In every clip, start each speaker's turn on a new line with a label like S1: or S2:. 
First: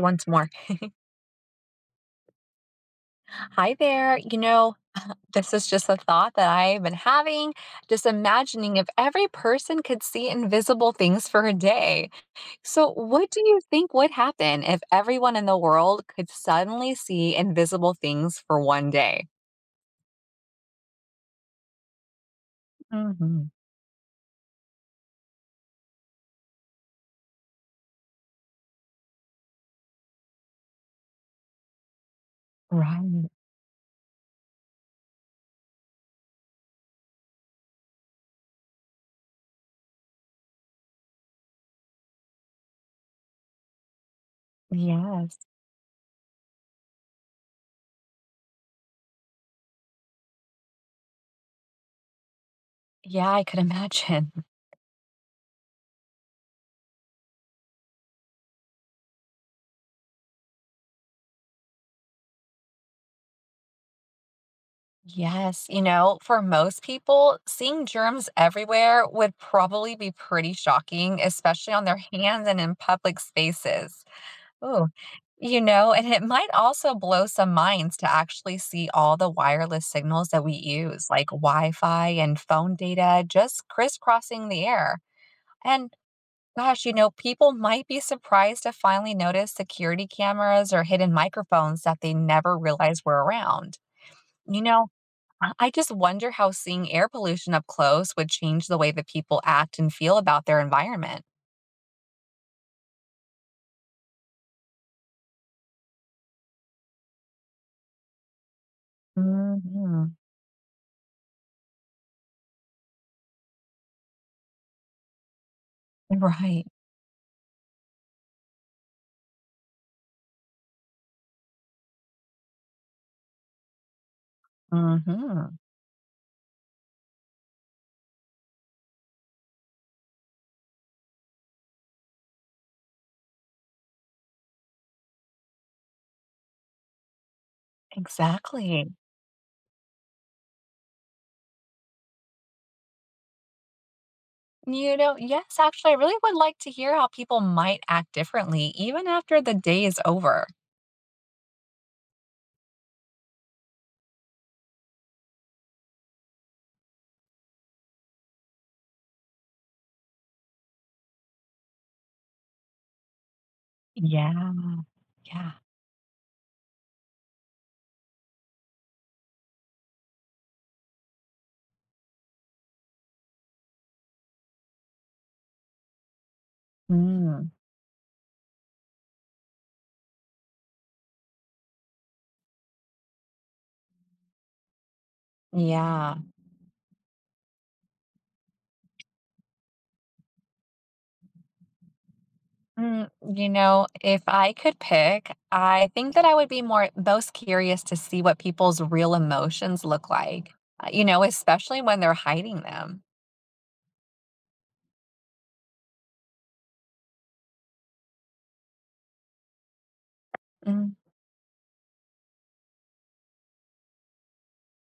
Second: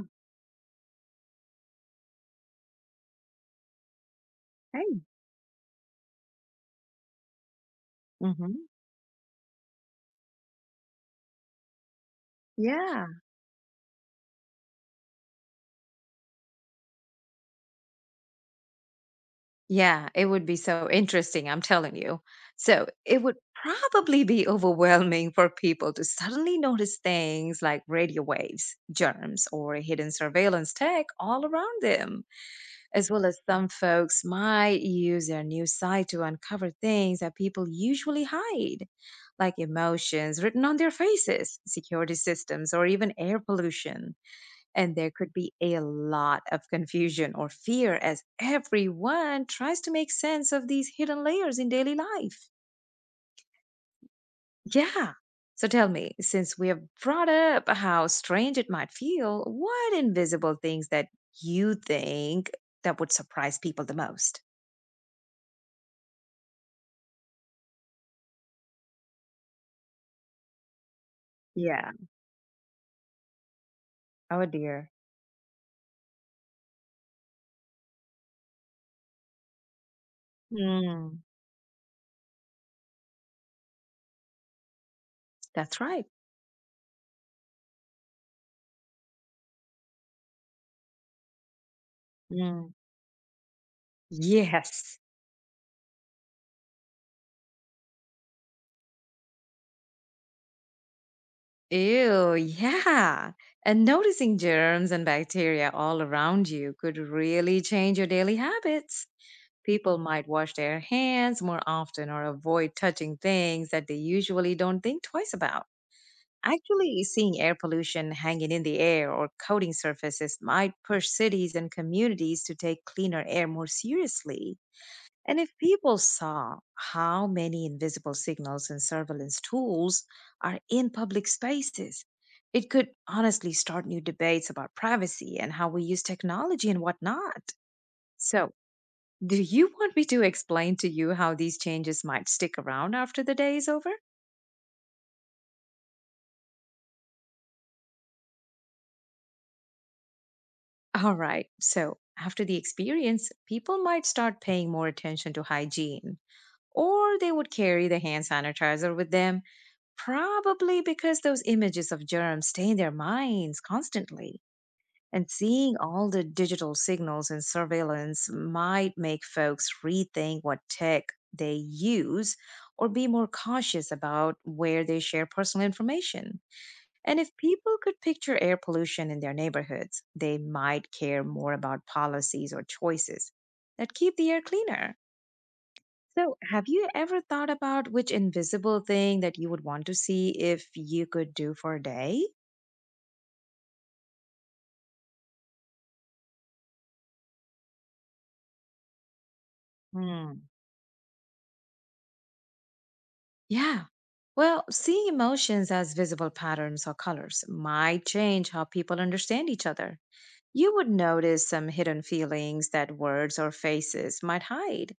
S1: Once more. Hi there.
S2: Hey.
S1: This is just a thought that I've been having, just
S2: Hmm.
S1: imagining if every person could see invisible things for a day. So,
S2: Yeah.
S1: what do you think would happen if everyone in the world could suddenly see invisible things for one day?
S2: Yeah, it would be so interesting, I'm telling you. So it would
S1: hmm
S2: probably be overwhelming for people to suddenly notice things like radio waves, germs, or hidden surveillance tech all around them. As well
S1: Right.
S2: as some folks might use their new site to uncover things that people usually hide, like emotions written on their faces, security systems, or even air pollution. And there could
S1: Yes.
S2: be a lot of confusion or fear as everyone tries to make sense of these hidden layers in daily life.
S1: Yeah, I could imagine.
S2: Yeah. So tell me, since we have brought up how strange it might feel, what invisible things that you think that would surprise people the most?
S1: Yes. For most people, seeing germs everywhere would probably be pretty shocking, especially on
S2: Yeah.
S1: their hands and in public spaces.
S2: Oh
S1: Oh,
S2: dear.
S1: and it might also blow some minds to actually see all the wireless signals that we use,
S2: Mm,
S1: like Wi Fi and phone data, just crisscrossing the air.
S2: that's
S1: And
S2: right.
S1: gosh, people might be surprised to finally notice security cameras or hidden microphones that they never
S2: Mm.
S1: realized were around. You know,
S2: Yes.
S1: I just wonder how seeing air pollution up close would change the way that people act and feel about their environment.
S2: Ew, yeah. And noticing germs and bacteria all around you could really change your daily habits. People
S1: hmm
S2: might wash their hands more often or avoid touching things that they usually don't think twice about.
S1: Right.
S2: Actually, seeing air pollution hanging in the air or coating surfaces might push cities and communities to take cleaner air more seriously. And
S1: hmm
S2: if people saw how many invisible signals and surveillance tools are in public spaces, it could honestly start new debates about privacy and how we use technology and whatnot. So,
S1: Exactly.
S2: do you want me to explain to you how these changes might stick around after the day is over?
S1: Yes, actually, I really would like to hear how people might act differently even after the day is over.
S2: All right. So, after the experience, people might start paying more attention to hygiene, or they would carry the hand sanitizer with them, probably because those images of germs stay in their minds constantly.
S1: Yeah,
S2: And
S1: yeah.
S2: seeing all the digital signals and surveillance might make folks rethink what tech they use or be more cautious about where they share personal information. And if
S1: Mm,
S2: people could picture air pollution in their neighborhoods, they might care more about policies or choices that keep the air cleaner.
S1: yeah.
S2: So, have you ever thought about which invisible thing that you would want to see if you could do for a day?
S1: Mm, if I could pick, I think that I would be more most curious to see what people's real emotions look
S2: Hmm.
S1: like, especially when they're hiding them.
S2: Yeah. Well, seeing emotions as visible patterns or colors might change how people understand each other. You would
S1: Mm,
S2: notice some hidden feelings that words or faces might hide,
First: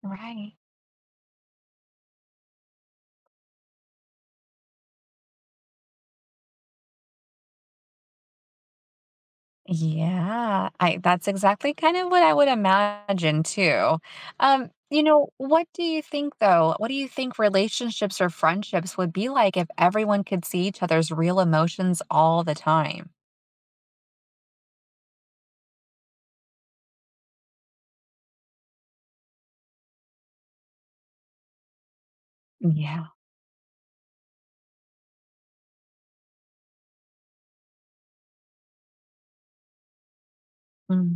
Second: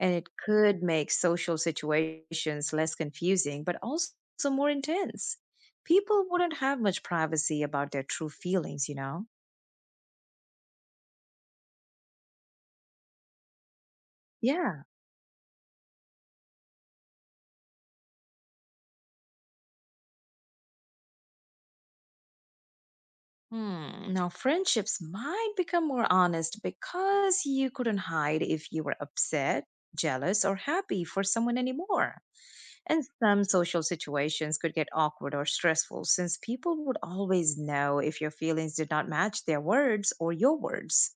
S2: and it
S1: right.
S2: could make social situations less confusing but also more intense. People wouldn't have much privacy about their true feelings, you know?
S1: Yeah, I that's exactly kind of what I would imagine too.
S2: Yeah.
S1: What do you think though? What do you think relationships or friendships would be like if everyone could see each other's real emotions all the time?
S2: Hmm. Now, friendships might become more honest because you couldn't hide if you were upset, jealous, or happy for someone anymore.
S1: Yeah.
S2: And some social situations could get awkward or stressful since people would always know if your feelings did not match their words or your words.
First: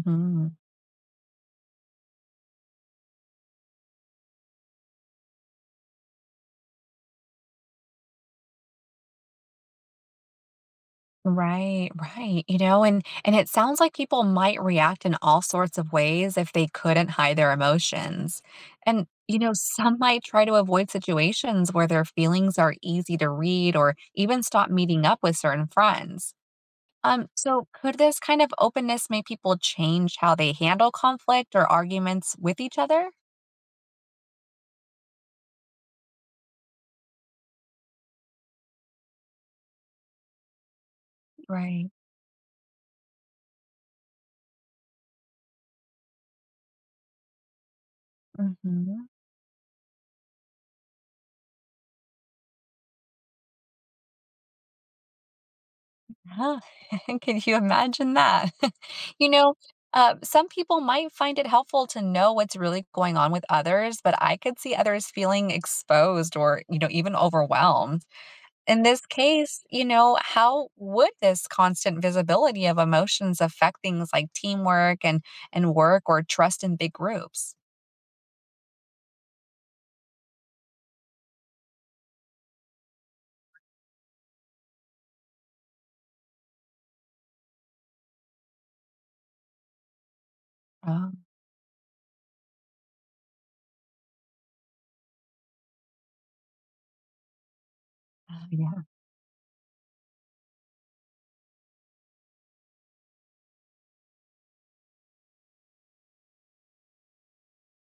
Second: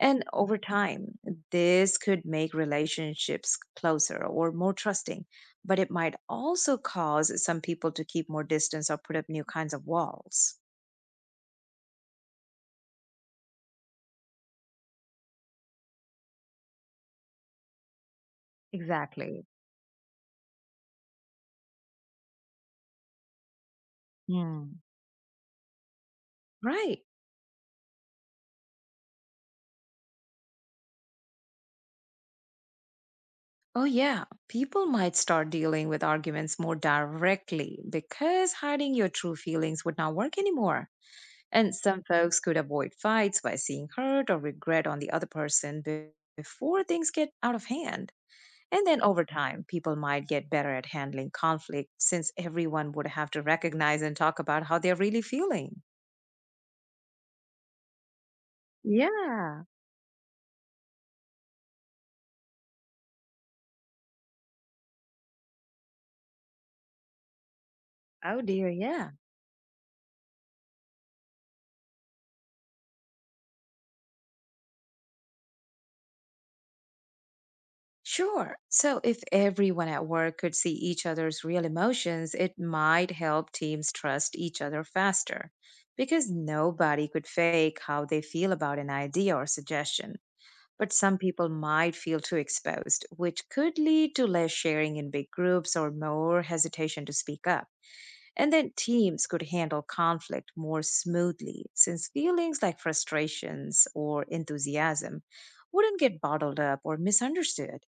S2: And over time, this could make relationships closer or more trusting, but it might also cause some people to keep more distance or put up new kinds of walls.
S1: Right, right. And it sounds like people might react in all sorts of ways if they couldn't hide their emotions. And
S2: Exactly.
S1: some might try to avoid situations where their feelings are easy to read or even stop
S2: Hmm.
S1: meeting up with certain friends.
S2: Right.
S1: So could this kind of openness make people change how they handle conflict or arguments with each other?
S2: Oh, yeah. People might start dealing with arguments more directly because hiding your true feelings would not work anymore. And
S1: Right.
S2: some folks could avoid fights by seeing hurt or regret on the other person before things get out of hand. And then
S1: Mhm.
S2: over time, people might get better at handling conflict since everyone would have to recognize and talk about how they're really feeling.
S1: Huh, can you imagine that? You know,
S2: Yeah.
S1: some people might find it helpful to know what's really going on with others, but I could see others feeling exposed or even overwhelmed.
S2: Oh, dear.
S1: In this
S2: Yeah.
S1: case, how would this constant visibility of emotions affect things like teamwork and work or trust in big groups?
S2: Sure. So if everyone at work could see each other's real emotions, it might help teams trust each other faster because nobody could fake how they feel about an idea or suggestion. But
S1: Oh,
S2: some people might feel too exposed, which could lead to less sharing in big groups or more hesitation to speak up. And then
S1: yeah.
S2: teams could handle conflict more smoothly since feelings like frustrations or enthusiasm wouldn't get bottled up or misunderstood.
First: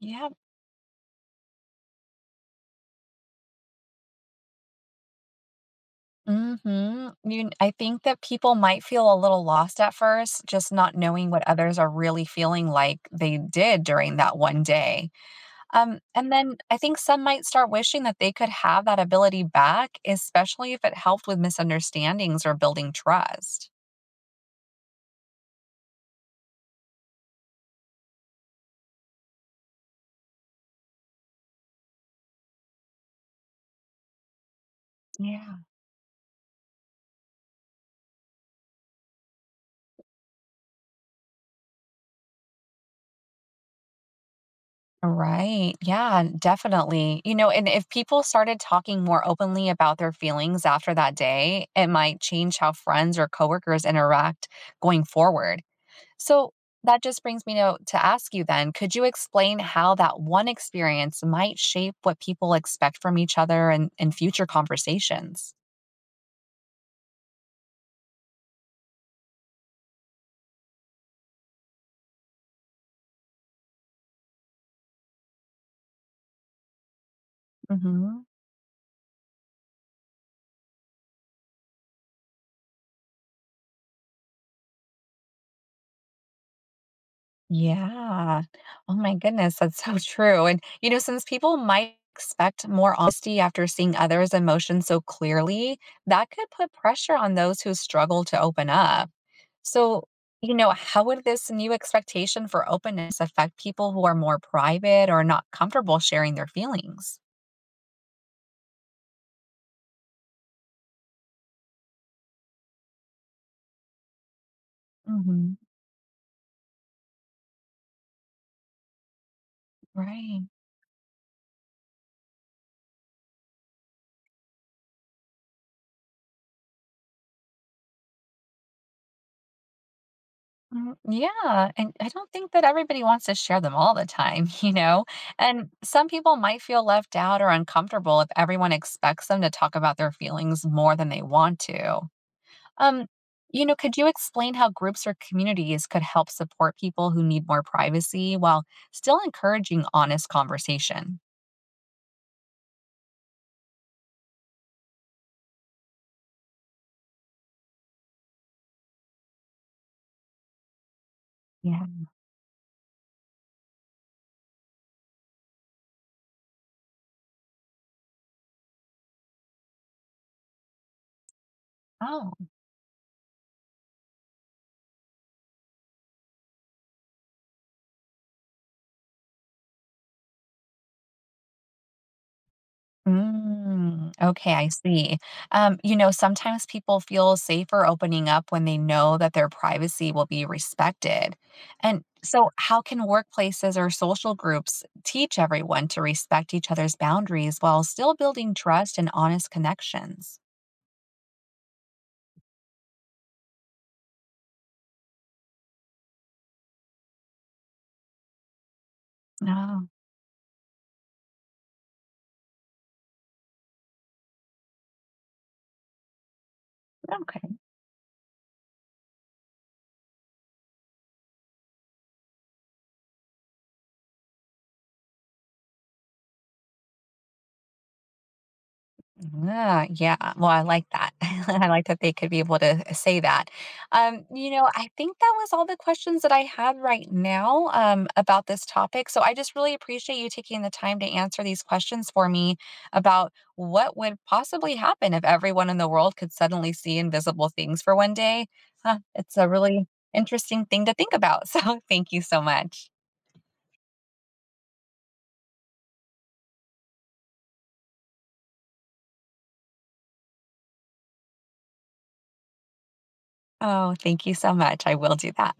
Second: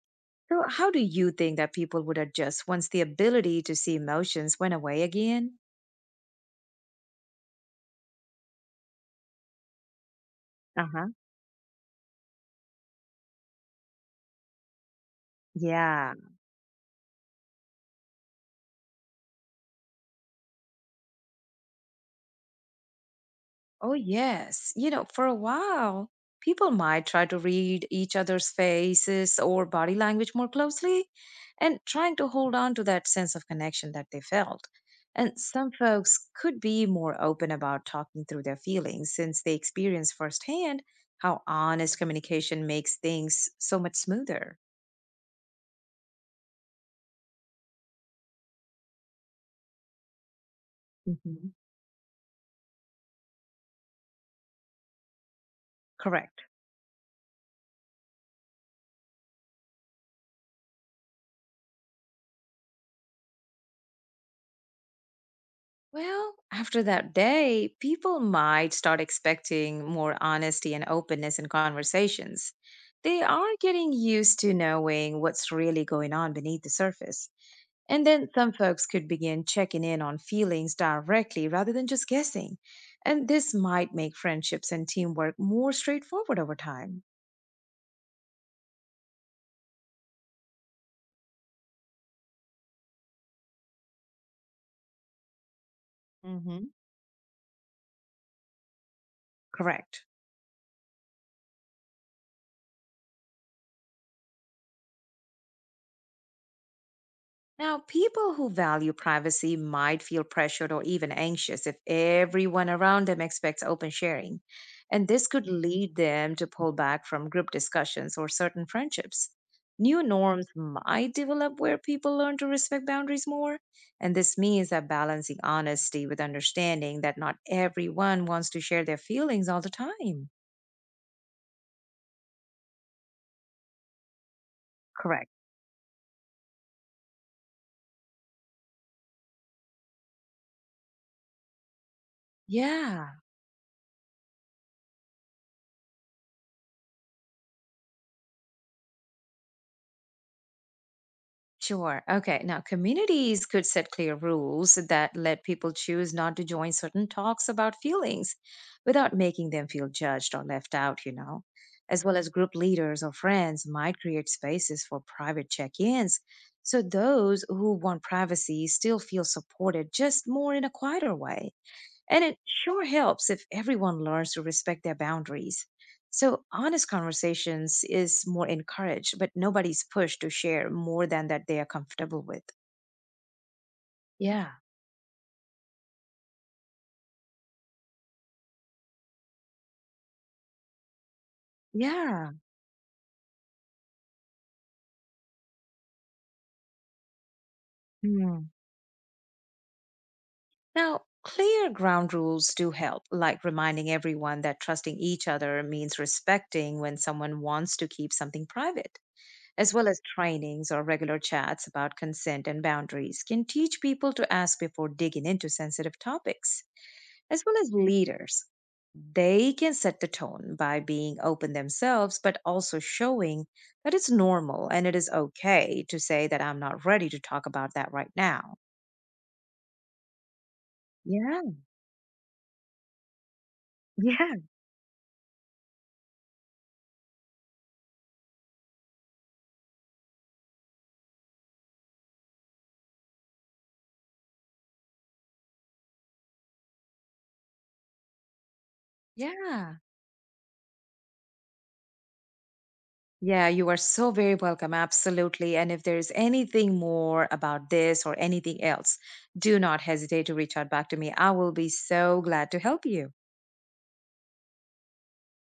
S1: Yeah,
S2: So, how do you think that people would adjust once the ability to see emotions went away again?
S1: Mhm. You I think that people might feel a little lost at first, just
S2: Uh
S1: not
S2: huh.
S1: knowing what others are really feeling like they did during that one day.
S2: Yeah.
S1: And then I think some might start wishing that they could have that ability back, especially if it helped with misunderstandings or building trust.
S2: Oh, yes. You know, for a while, people might try to read each other's faces or body language more closely and trying to hold on to that sense of connection that they felt. And
S1: Yeah.
S2: some folks could be more open about talking through their feelings since they experience firsthand how honest communication makes things so much smoother.
S1: Right. Yeah, definitely. And if people started talking more openly about their feelings after that
S2: Hmm.
S1: day, it might change how friends or coworkers interact going forward.
S2: Correct.
S1: So that just brings me to ask you then could you explain how that one experience might shape what people expect from each other and in future conversations?
S2: Well, after that day, people might start expecting more honesty and openness in conversations. They are getting used to knowing what's really going on beneath the surface. And
S1: hmm
S2: then some folks could begin checking in on feelings directly rather than just guessing. And this might make friendships and teamwork more straightforward over time.
S1: Yeah. Oh my goodness, that's so true. And, since people might expect more honesty after seeing others' emotions so clearly, that could
S2: Hmm.
S1: put pressure on those who struggle to open up. So,
S2: Correct.
S1: how would this new expectation for openness affect people who are more private or not comfortable sharing their feelings?
S2: Now, people who value privacy might feel pressured or even anxious if everyone around them expects open sharing. And this could
S1: Mhm.
S2: lead them to pull back from group discussions or certain friendships. New
S1: Right.
S2: norms might develop where people learn to respect boundaries more. And this means that balancing honesty with understanding that not everyone wants to share their feelings all the time.
S1: Mm, yeah. And I don't think that everybody wants to share them all the time, you know?
S2: Correct.
S1: And some people might feel left out or uncomfortable if everyone expects them to talk about their feelings more than they want to. Um,
S2: Yeah.
S1: could you explain how groups or communities could help support people who need more privacy while still encouraging honest conversation?
S2: Sure. Okay. Now, communities could set clear rules that let people choose not to join certain talks about feelings without making them feel judged or left out, you know.
S1: Yeah.
S2: As well as group leaders or friends might create spaces for private check ins so those who want privacy still feel supported, just more in a quieter way. And
S1: Oh,
S2: it sure helps if everyone learns to respect their boundaries. So, honest conversations is more encouraged, but nobody's pushed to share more than that they are comfortable with.
S1: Mm,
S2: Yeah.
S1: okay, I see. Sometimes people feel safer opening up when they know that their privacy will be respected. And
S2: Yeah.
S1: so, how can workplaces or social groups teach everyone to respect each other's boundaries while still
S2: Hmm.
S1: building trust and honest connections?
S2: Now, clear ground rules do help, like reminding everyone that trusting each other means respecting when someone wants to keep something private, as
S1: No.
S2: well as trainings or regular chats about consent and boundaries can teach people to ask before digging into sensitive topics. As
S1: Okay.
S2: well as leaders. They can set the tone by being open themselves, but also showing that it's normal and it is okay to say that I'm not ready to talk about that right now.
S1: Ah, yeah. Well, I like that.
S2: Yeah,
S1: I like that they could be able to say that.
S2: yeah,
S1: I think that was all the questions that I had right now about this topic. So I just really appreciate you taking the time to answer these questions for me about what would possibly happen if everyone in the world could suddenly see invisible things for one day. Huh, it's a
S2: yeah.
S1: really interesting thing to think about. So thank you so much.
S2: Yeah, you are so very welcome. Absolutely. And if there's anything more about this or anything else, do not hesitate to reach out back to me. I will be so glad to help you.
S1: Oh, thank you so much. I will do that.